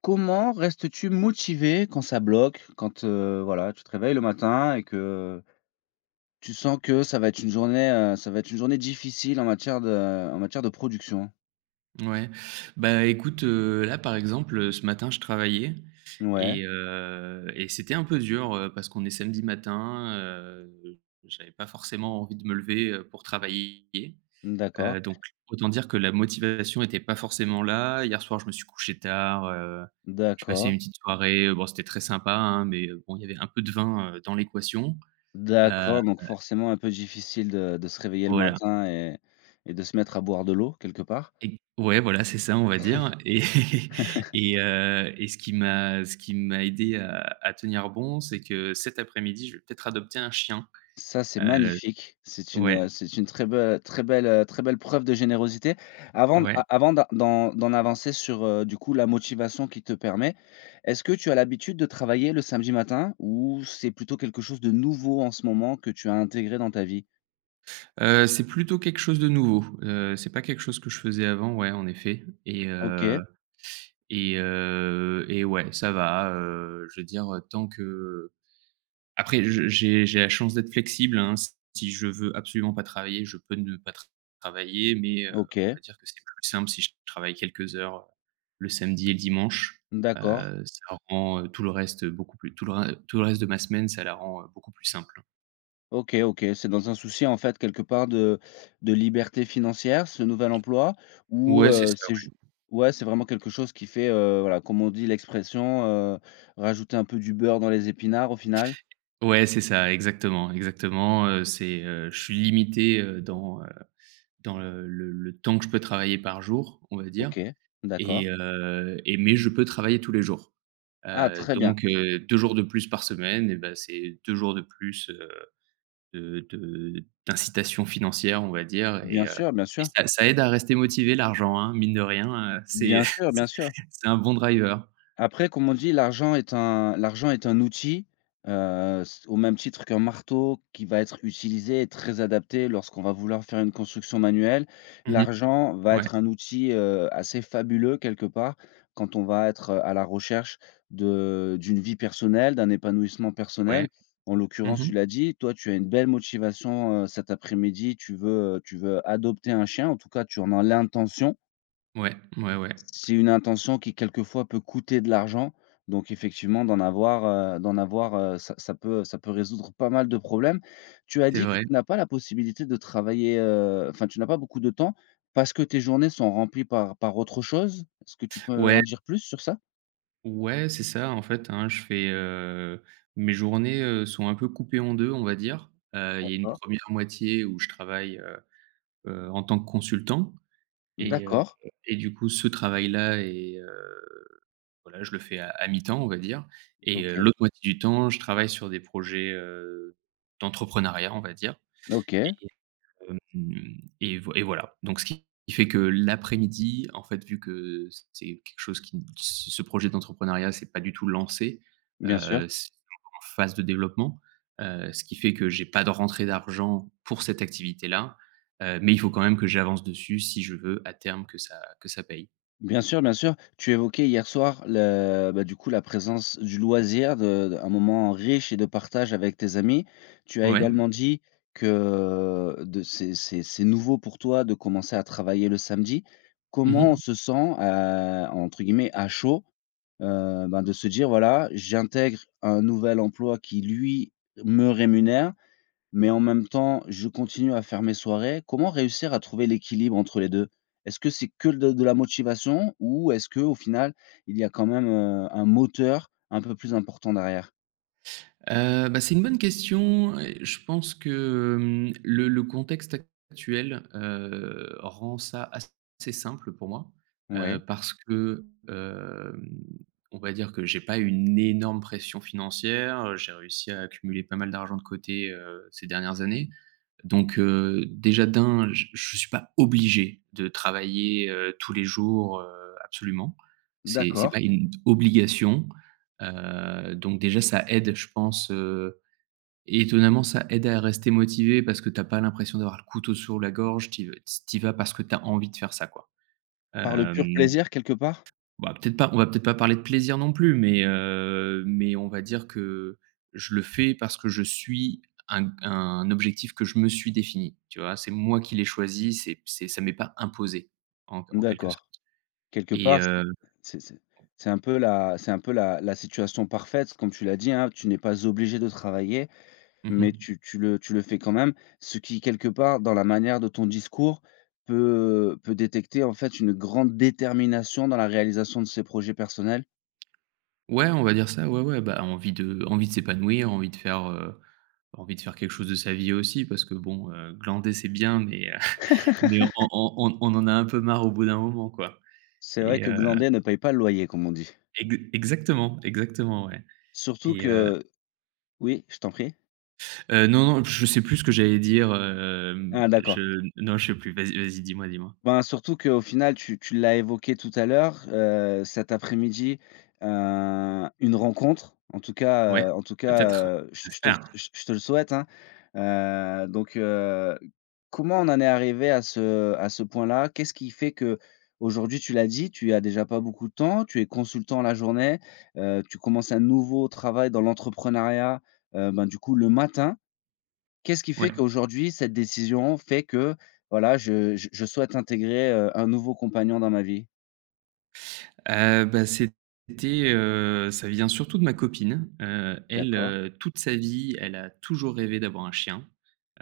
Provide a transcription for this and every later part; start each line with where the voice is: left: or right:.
left: Comment restes-tu motivé quand ça bloque? Quand, voilà, tu te réveilles le matin et que tu sens que ça va être une journée, ça va être une journée difficile en matière de production?
right: Ouais. Bah, écoute, là, par exemple, ce matin, je travaillais
left: Ouais,
right: et c'était un peu dur, parce qu'on est samedi matin, j'avais pas forcément envie de me lever, pour travailler.
left: d'accord,
right: Donc autant dire que la motivation était pas forcément là. Hier soir, je me suis couché tard, je passais
left: d'accord,
right: une petite soirée, bon, c'était très sympa, hein, mais bon, il y avait un peu de vin, dans l'équation. Heu,
left: d'accord, donc forcément un peu difficile de se réveiller le
right: voilà.
left: matin et de se mettre à boire de l'eau quelque part?
right: Et ouais, voilà, c'est ça, on va dire, et et ce qui m'a aidé à tenir bon, c'est que cet après-midi, je vais peut-être adopter un chien.
left: Ça, c'est
right: Heu,
left: magnifique.
right: ouais,
left: C'est une très belle très belle, très belle preuve de générosité. Avant d
right: ouais.
left: a avant d'a d'en D'en avancer sur, du coup, la motivation qui te permet, est-ce que tu as l'habitude de travailler le samedi matin ou c'est plutôt quelque chose de nouveau en ce moment que tu as intégré dans ta vie?
right: C'est plutôt quelque chose de nouveau. C'est pas quelque chose que je faisais avant, ouais, en effet, et
left: OK,
right: heu et heu et ouais, ça va, je veux dire, tant que. Après, je j'ai la chance d'être flexible, hein. Si je veux absolument pas travailler, je peux ne pas travailler, mais, on va
left: OK,
right: dire que c'est plus simple si je travaille quelques heures, le samedi et le dimanche.
left: d'accord.
right: Ça rend, tout le reste de ma semaine, ça la rend, beaucoup plus simple.
left: OK, OK, c'est dans un souci, en fait, quelque part de liberté financière, ce nouvel emploi ou
right: Ouais, c'est ça,
left: c'est ju ouais, c'est vraiment quelque chose qui fait, voilà, comme on dit l'expression, rajouter un peu du beurre dans les épinards au final?
right: ouais. Ouais, c'est ça, exactement, exactement, c'est, je suis limité, dans le temps que je peux travailler par jour, on va dire.
left: OK, d'accord.
right: Et mais je peux travailler tous les jours.
left: Ah,
right: Heu,
left: très bien.
right: donc heu, 2 jours de plus par semaine et ben c'est 2 jours de plus, de d'incitation financière, on va dire,
left: Bien
right: et heu
left: sûr, bien
right: et
left: sûr.
right: ça aide à rester motivé l'argent, hein, mine de rien, c'est
left: Bien sûr, bien
right: c'est
left: sûr.
right: c'est un bon driver.
left: Après, comme on dit, l'argent est un outil, s au même titre qu'un marteau qui va être utilisé et très adapté lorsqu'on va vouloir faire une construction manuelle.
right: Mmh.
left: L'argent va
right: Ouais,
left: être un outil, assez fabuleux quelque part quand on va être, à la recherche de d'une vie personnelle, d'un épanouissement
right: ouais.
left: personnel. En l'occurrence,
right: Mmh.
left: tu l'as dit, toi, tu as une belle motivation, cet après-midi, tu veux adopter un chien, en tout cas, tu en as l'intention.
right: Ouais, ouais, ouais.
left: C'est une intention qui quelquefois peut coûter de l'argent, donc effectivement d'en avoir, ça ça peut résoudre pas mal de problèmes. Tu as
right: C'est
left: dit que
right: vrai.
left: tu n'as pas la possibilité de travailler, enfin tu n'as pas beaucoup de temps, parce que tes journées sont remplies par autre chose? Est-ce que tu peux
right: Ouais,
left: en dire plus sur ça?
right: ouais, c'est ça, en fait, hein, mes journées, sont un peu coupées en 2, on va dire. Il y a une
left: D'accord.
right: première moitié où je travaille, en tant que consultant et heu
left: D'accord,
right: et du coup ce travail-là est, voilà, je le fais à mi-temps, on va dire, et
left: OK,
right: l'autre moitié du temps, je travaille sur des projets, d'entrepreneuriat, on va dire.
left: OK,
right: Mmh. Et voilà. Donc ce qui fait que l'après-midi, en fait, vu que c'est quelque chose qui ce ce projet d'entrepreneuriat, c'est pas du tout lancé,
left: bien sûr.
right: c'est encore en phase de développement, ce qui fait que j'ai pas de rentrée d'argent pour cette activité-là, mais il faut quand même que j'avance dessus si je veux à terme que ça paye.
left: Bien sûr, bien sûr. Tu évoquais hier soir le bah, du coup, la présence du loisir, de un moment riche et de partage avec tes amis. Tu as
right: Ouais.
left: également dit que de c'est nouveau pour toi de commencer à travailler le samedi.
right: Mmh
left: Comment on
right: mh.
left: se sent, entre guillemets «à chaud», ben, de se dire: «Voilà, j'intègre un nouvel emploi qui lui me rémunère», mais en même temps, je continue à faire mes soirées. Comment réussir à trouver l'équilibre entre les deux? Est-ce que c'est que de la motivation ou est-ce que au final, il y a quand même, un moteur un peu plus important derrière?
right: Bah, c'est une bonne question et je pense que, le contexte actuel, rend ça assez simple pour moi,
left: Ouais,
right: parce que, on va dire que j'ai pas une énorme pression financière, j'ai réussi à accumuler pas mal d'argent de côté, ces dernières années. Donc, déjà d'un, j je suis pas obligé de travailler, tous les jours, absolument. C'est pas
left: d'accord.
right: une obligation. Donc déjà ça aide, je pense, étonnamment ça aide à rester motivé parce que t'as pas l'impression d'avoir le couteau sur la gorge. T'y y vas parce que t'as envie de faire ça quoi.
left: Par le pur
right: Hem,
left: plaisir quelque part?
right: on va peut-être pas parler de plaisir non plus, mais on va dire que je le fais parce que je suis un objectif que je me suis défini, tu vois? C'est moi qui l'ai choisi, c'est ça m'est pas imposé en quelque
left: D'accord.
right: sorte,
left: Quelque
right: et
left: part,
right: heu
left: c'est c'est c'est un peu la situation parfaite, comme tu l'as dit, hein, tu n'es pas obligé de travailler. Mais
right: mmh.
left: tu le fais quand même, ce qui quelque part dans la manière de ton discours peut, peut détecter en fait une grande détermination dans la réalisation de ses projets personnels.
right: Ouais, on va dire ça, ouais, ouais, bah, envie de s'épanouir, envie de faire quelque chose de sa vie aussi parce que bon, glander c'est bien, mais mais on en a un peu marre au bout d'un moment quoi,
left: C'est vrai
right: et
left: que
right: heu,
left: glander ne paye pas le loyer comme on dit.
right: ex exactement, exactement, ouais,
left: Surtout
right: et heu
left: que oui, je t'en prie?
right: non, non, je sais plus ce que j'allais dire,
left: Ah, d'accord.
right: je non, je sais plus. Vas-y, vas-y, dis-moi, dis-moi.
left: Ben, surtout qu'au final, tu l'as évoqué tout à l'heure, cet après-midi, heu, une rencontre,
right: Ouais,
left: en tout cas,
right: peut-être, j'espère.
left: je te le souhaite, hein. Donc, comment on en est arrivé à ce point-là? Qu'est-ce qui fait que aujourd'hui tu l'as dit, tu as déjà pas beaucoup de temps, tu es consultant la journée, tu commences un nouveau travail dans l'entrepreneuriat, ben, du coup le matin. Qu'est-ce qui fait
right: Ouais.
left: qu'aujourd'hui, cette décision fait que, voilà, je souhaite intégrer, un nouveau compagnon dans ma vie?
right: Bah, ça vient surtout de ma copine. Elle,
left: D'accord,
right: toute sa vie, elle a toujours rêvé d'avoir un chien.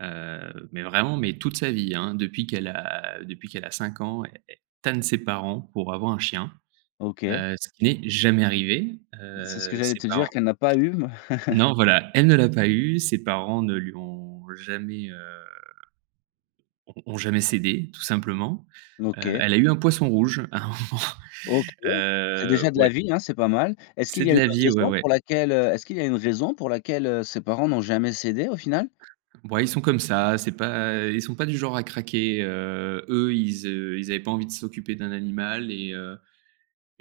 right: Mais vraiment, mais toute sa vie, hein, depuis qu'elle a 5 ans, elle tanne ses parents pour avoir un chien,
left: OK.
right: ce qui n'est jamais arrivé.
left: C'est ce que j'allais
right: Ses
left: te
right: parents
left: dire qu'elle n'a pas eu,
right: Non, voilà, elle ne l'a pas eu, ses parents ne lui ont jamais, ont jamais cédé, tout simplement.
left: OK,
right: Elle a eu un poisson rouge à un moment.
left: OK. C'est déjà de la
right: Ouais,
left: vie, hein, c'est pas mal. Est-ce qu'il
right: c'est
left: y a
right: de
left: une
right: la vie, ouais,
left: raison
right: ouais.
left: pour laquelle, est-ce qu'il y a une raison pour laquelle, ses parents n'ont jamais cédé au final?
right: Bon, ils sont comme ça, c'est pas ils sont pas du genre à craquer, eux, ils avaient pas envie de s'occuper d'un animal, et heu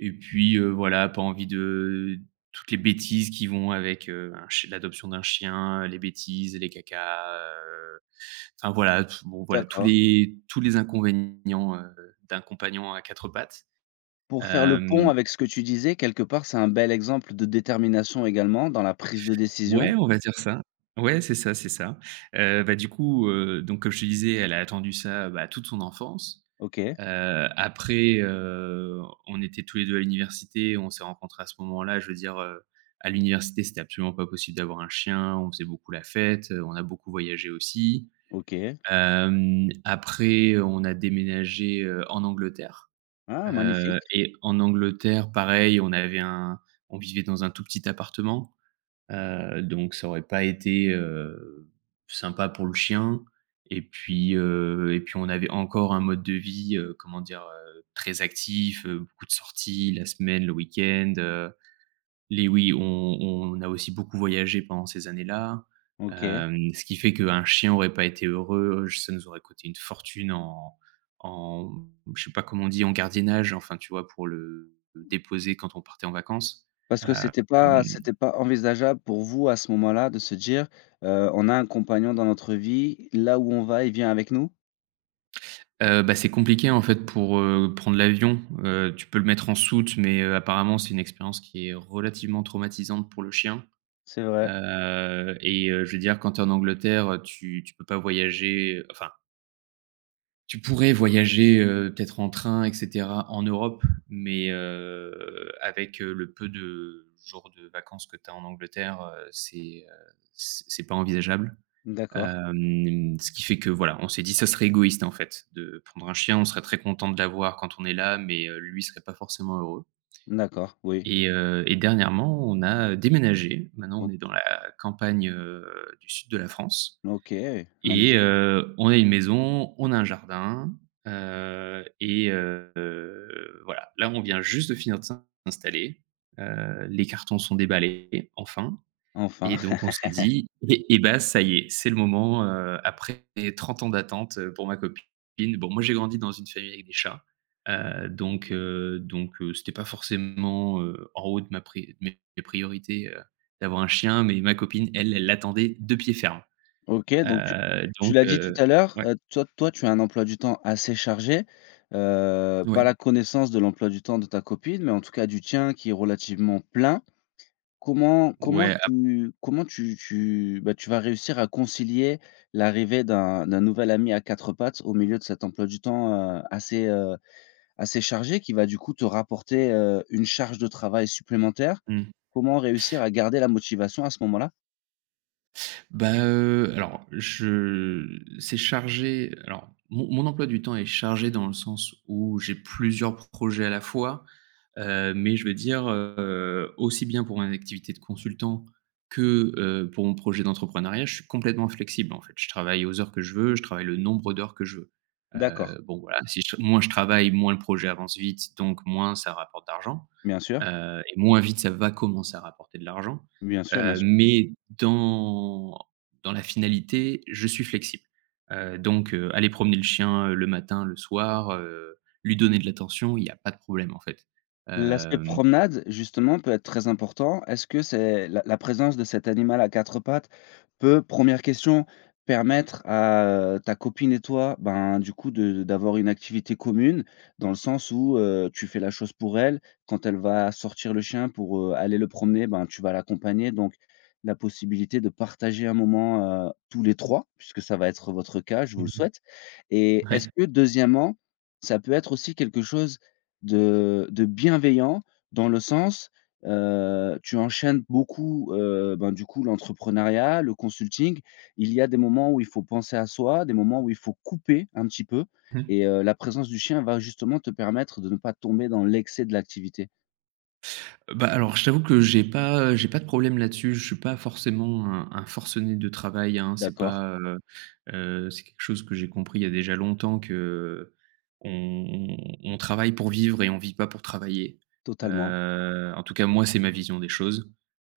right: et puis, voilà, pas envie de toutes les bêtises qui vont avec, un ch l'adoption d'un chien, les bêtises, les cacas, enfin voilà, t bon voilà, tous
left: D'accord.
right: les tous les inconvénients, d'un compagnon à 4 pattes.
left: Pour faire le pont
right: Hem,
left: avec ce que tu disais, quelque part, c'est un bel exemple de détermination également dans la prise de décision.
right: ouais, on va dire ça. Ouais, c'est ça, c'est ça. Bah, du coup, donc comme je te disais, elle a attendu ça, bah, toute son enfance.
left: OK,
right: Après, on était tous les 2 à l'université, on s'est rencontrés à ce moment-là. Je veux dire, à l'université, c'était absolument pas possible d'avoir un chien. On faisait beaucoup la fête, on a beaucoup voyagé aussi.
left: OK.
right: Après, on a déménagé, en Angleterre,
left: Ah,
right: heu
left: magnifique,
right: et en Angleterre, pareil, on vivait dans un tout petit appartement. Donc ça aurait pas été, sympa pour le chien, et puis on avait encore un mode de vie, comment dire? Très actif, beaucoup de sorties la semaine, le week-end, les oui, on a aussi beaucoup voyagé pendant ces années-là,
left: OK.
right: ce qui fait qu'un chien aurait pas été heureux, ça nous aurait coûté une fortune en en je sais pas comment on dit? En gardiennage, enfin tu vois? Pour le déposer quand on partait en vacances,
left: Parce que
right: hem.
left: c'était pas envisageable pour vous, à ce moment-là, de se dire, «On a un compagnon dans notre vie, là où on va, il vient avec nous»?
right: Bah, c'est compliqué en fait pour, prendre l'avion, tu peux le mettre en soute, mais, apparemment c'est une expérience qui est relativement traumatisante pour le chien,
left: C'est vrai.
right: je veux dire, quand tu es en Angleterre, tu peux pas voyager, enfin, tu pourrais voyager, peut-être en train et cetera en Europe, mais, avec, le peu de jours de vacances que tu as en Angleterre, c'est pas envisageable.
left: D'accord,
right: Ce qui fait que voilà, on s'est dit: «Ça serait égoïste, en fait, de prendre un chien. On serait très content de l'avoir quand on est là, mais lui serait pas forcément heureux».
left: d'accord, oui.
right: Et dernièrement, on a déménagé. Maintenant,
left: O
right: on est dans la campagne, du sud de la France,
left: OK,
right: et
left: magnifique,
right: heu, on a une maison, on a un jardin, heu et heu, voilà. Là, on vient juste de finir de s'installer. Les cartons sont déballés, enfin.
left: enfin.
right: Et donc on s'est dit: «Et bah, ça y est, c'est le moment,» après 30 ans d'attente, pour ma copine. Bon, moi j'ai grandi dans une famille avec des chats, donc c'était pas forcément, en haut de ma pri de mes mes priorités, d'avoir un chien, mais ma copine, elle, elle l'attendait de pied ferme.
left: OK, donc tu
right: Donc,
left: l'as dit tout à l'heure,
right: ouais.
left: toi, tu as un emploi du temps assez chargé,
right: Ouais.
left: pas la connaissance de l'emploi du temps de ta copine, mais en tout cas du tien qui est relativement plein. Comment comment
right: Ouais, ap
left: tu comment tu tu, bah, tu vas réussir à concilier l'arrivée d'un nouvel ami à 4 pattes au milieu de cet emploi du temps, assez chargé qui va du coup te rapporter, une charge de travail supplémentaire?
right: mmh.
left: Comment réussir à garder la motivation à ce moment-là?
right: Bah, alors je c'est chargé, alors mon emploi du temps est chargé dans le sens où j'ai plusieurs projets à la fois, mais je veux dire, aussi bien pour mon activité de consultant que, pour mon projet d'entrepreneuriat, je suis complètement flexible, en fait. Je travaille aux heures que je veux, je travaille le nombre d'heures que je veux.
left: D'accord,
right: Bon voilà, si je moins je travaille, moins le projet avance vite, donc moins ça rapporte d'argent.
left: bien sûr,
right: Et moins vite ça va commencer à rapporter de l'argent,
left: bien sûr, bien.
right: mais dans la finalité, je suis flexible. Donc, aller promener le chien, le matin, le soir, lui donner de l'attention, il y a pas de problème en fait.
left: L'aspect
right: Hem.
left: promenade, justement, peut être très important. Est-ce que c'est la présence de cet animal à 4 pattes peut, première question, permettre à, ta copine et toi, ben, du coup, de d'avoir une activité commune? Dans le sens où, tu fais la chose pour elle. Quand elle va sortir le chien pour, aller le promener, ben, tu vas l'accompagner. Donc la possibilité de partager un moment, tous les 3 puisque ça va être votre cas, je vous le
right: Mmh.
left: souhaite. Et est-ce
right: Ouais.
left: que, deuxièmement, ça peut être aussi quelque chose de bienveillant dans le sens, tu enchaînes beaucoup, ben, du coup, l'entrepreneuriat, le consulting. Il y a des moments où il faut penser à soi, des moments où il faut couper un petit peu et la présence du chien va justement te permettre de ne pas tomber dans l'excès de l'activité.
right: Bah, alors, je t'avoue que j'ai pas de problème là-dessus. Je suis pas forcément un forcené de travail, hein. C'est
left: D'accord,
right: pas, C'est quelque chose que j'ai compris il y a déjà longtemps, que on on travaille pour vivre et on vit pas pour travailler.
left: totalement.
right: En tout cas, moi, c'est ma vision des choses.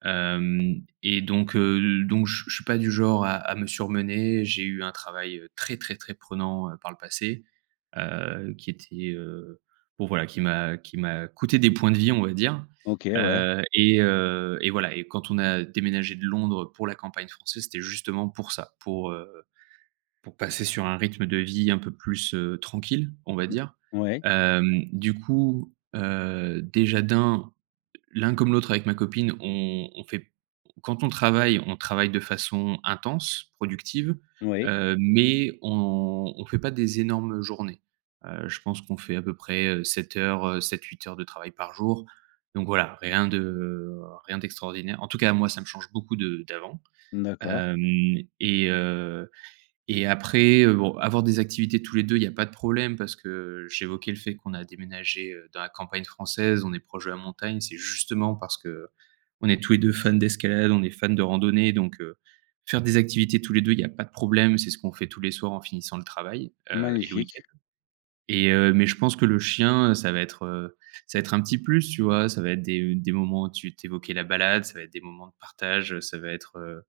right: Hem et donc Donc je suis pas du genre à me surmener. J'ai eu un travail, très, très, très prenant, par le passé, heu, qui était, heu, bon voilà, qui m'a coûté des points de vie, on va dire.
left: OK, ouais.
right: Et voilà, et quand on a déménagé de Londres pour la campagne française, c'était justement pour ça, pour passer sur un rythme de vie un peu plus, tranquille, on va dire.
left: Ouais,
right: Du coup, déjà d'un, l'un comme l'autre avec ma copine, on fait quand on travaille de façon intense, productive,
left: ouais.
right: mais on fait pas des énormes journées. Je pense qu'on fait à peu près 7 heures, 7 8 heures de travail par jour. Donc voilà, rien d'extraordinaire. En tout cas, moi, ça me change beaucoup de d'avant.
left: D'accord.
right: Hem et après, bon, avoir des activités tous les 2, il y a pas de problème, parce que j'évoquais le fait qu'on a déménagé, dans la campagne française, on est proche de la montagne. C'est justement parce que on est tous les 2 fans d'escalade, on est fans de randonnée, donc faire des activités tous les 2, il y a pas de problème. C'est ce qu'on fait tous les soirs en finissant le travail, et le
left: Magnifique,
right: week-end, mais je pense que le chien, ça va être un petit plus, tu vois? Ça va être des moments, où tu évoquais la balade, ça va être des moments de partage, ça va être,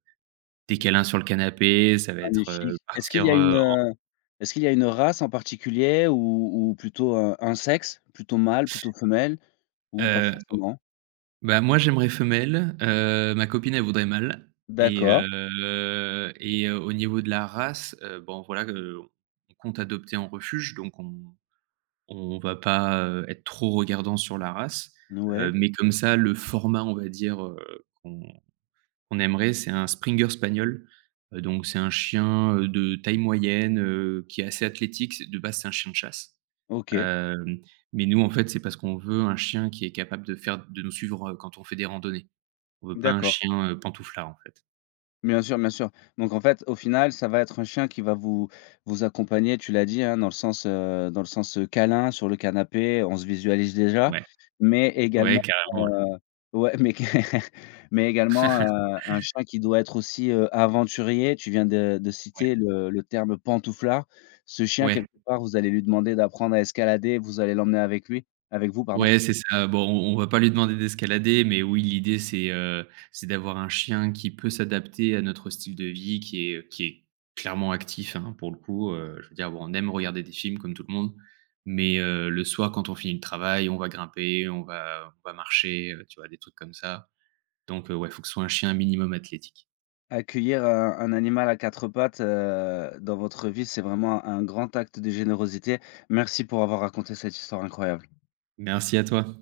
right: des câlins sur le canapé, ça va être,
left: magnifique. Est-ce qu'il y
right: partir,
left: a une, race en particulier ou plutôt un sexe? Plutôt mâle, plutôt femelle? Ou pas
right: Heu,
left: forcément.
right: Bah, moi, j'aimerais femelle, ma copine, elle voudrait mâle, et
left: D'accord.
right: heu et heu, au niveau de la race, bon, voilà, on compte adopter en refuge, donc on va pas, être trop regardant sur la race,
left: Ouais.
right: mais comme ça, le format, on va dire, qu'on aimerait, c'est un Springer Spaniel, donc c'est un chien, de taille moyenne, qui est assez athlétique. C'est de base, c'est un chien de chasse.
left: OK.
right: Hem, mais nous, en fait, c'est parce qu'on veut un chien qui est capable de faire de nous suivre, quand on fait des randonnées. On veut pas un
left: D'accord.
right: chien, pantouflard, en fait.
left: Bien sûr, bien sûr. Donc en fait, au final, ça va être un chien qui va vous accompagner, tu l'as dit, hein, dans le sens, câlin sur le canapé, on se visualise déjà,
right: Ouais,
left: mais également,
right: ouais, carrément, ouais,
left: heu ouais, mais qu mais également, un chien qui doit être aussi, aventurier. Tu viens de
right: ouais,
left: citer le terme «pantouflard». Ce chien,
right: ouais,
left: quelque part, vous allez lui demander d'apprendre à escalader, vous allez l'emmener avec lui avec vous, pardon?
right: ouais, c'est ça. Bon, on va pas lui demander d'escalader, mais oui, l'idée, c'est d'avoir un chien qui peut s'adapter à notre style de vie, qui est clairement actif, hein, pour le coup, je veux dire, bon, on aime regarder des films comme tout le monde, mais le soir, quand on finit le travail, on va grimper, on va marcher, tu vois, des trucs comme ça. Donc, ouais, il faut que ce soit un chien minimum athlétique.
left: Accueillir un animal à 4 pattes, dans votre vie, c'est vraiment un grand acte de générosité. Merci pour avoir raconté cette histoire incroyable.
right: Merci à toi.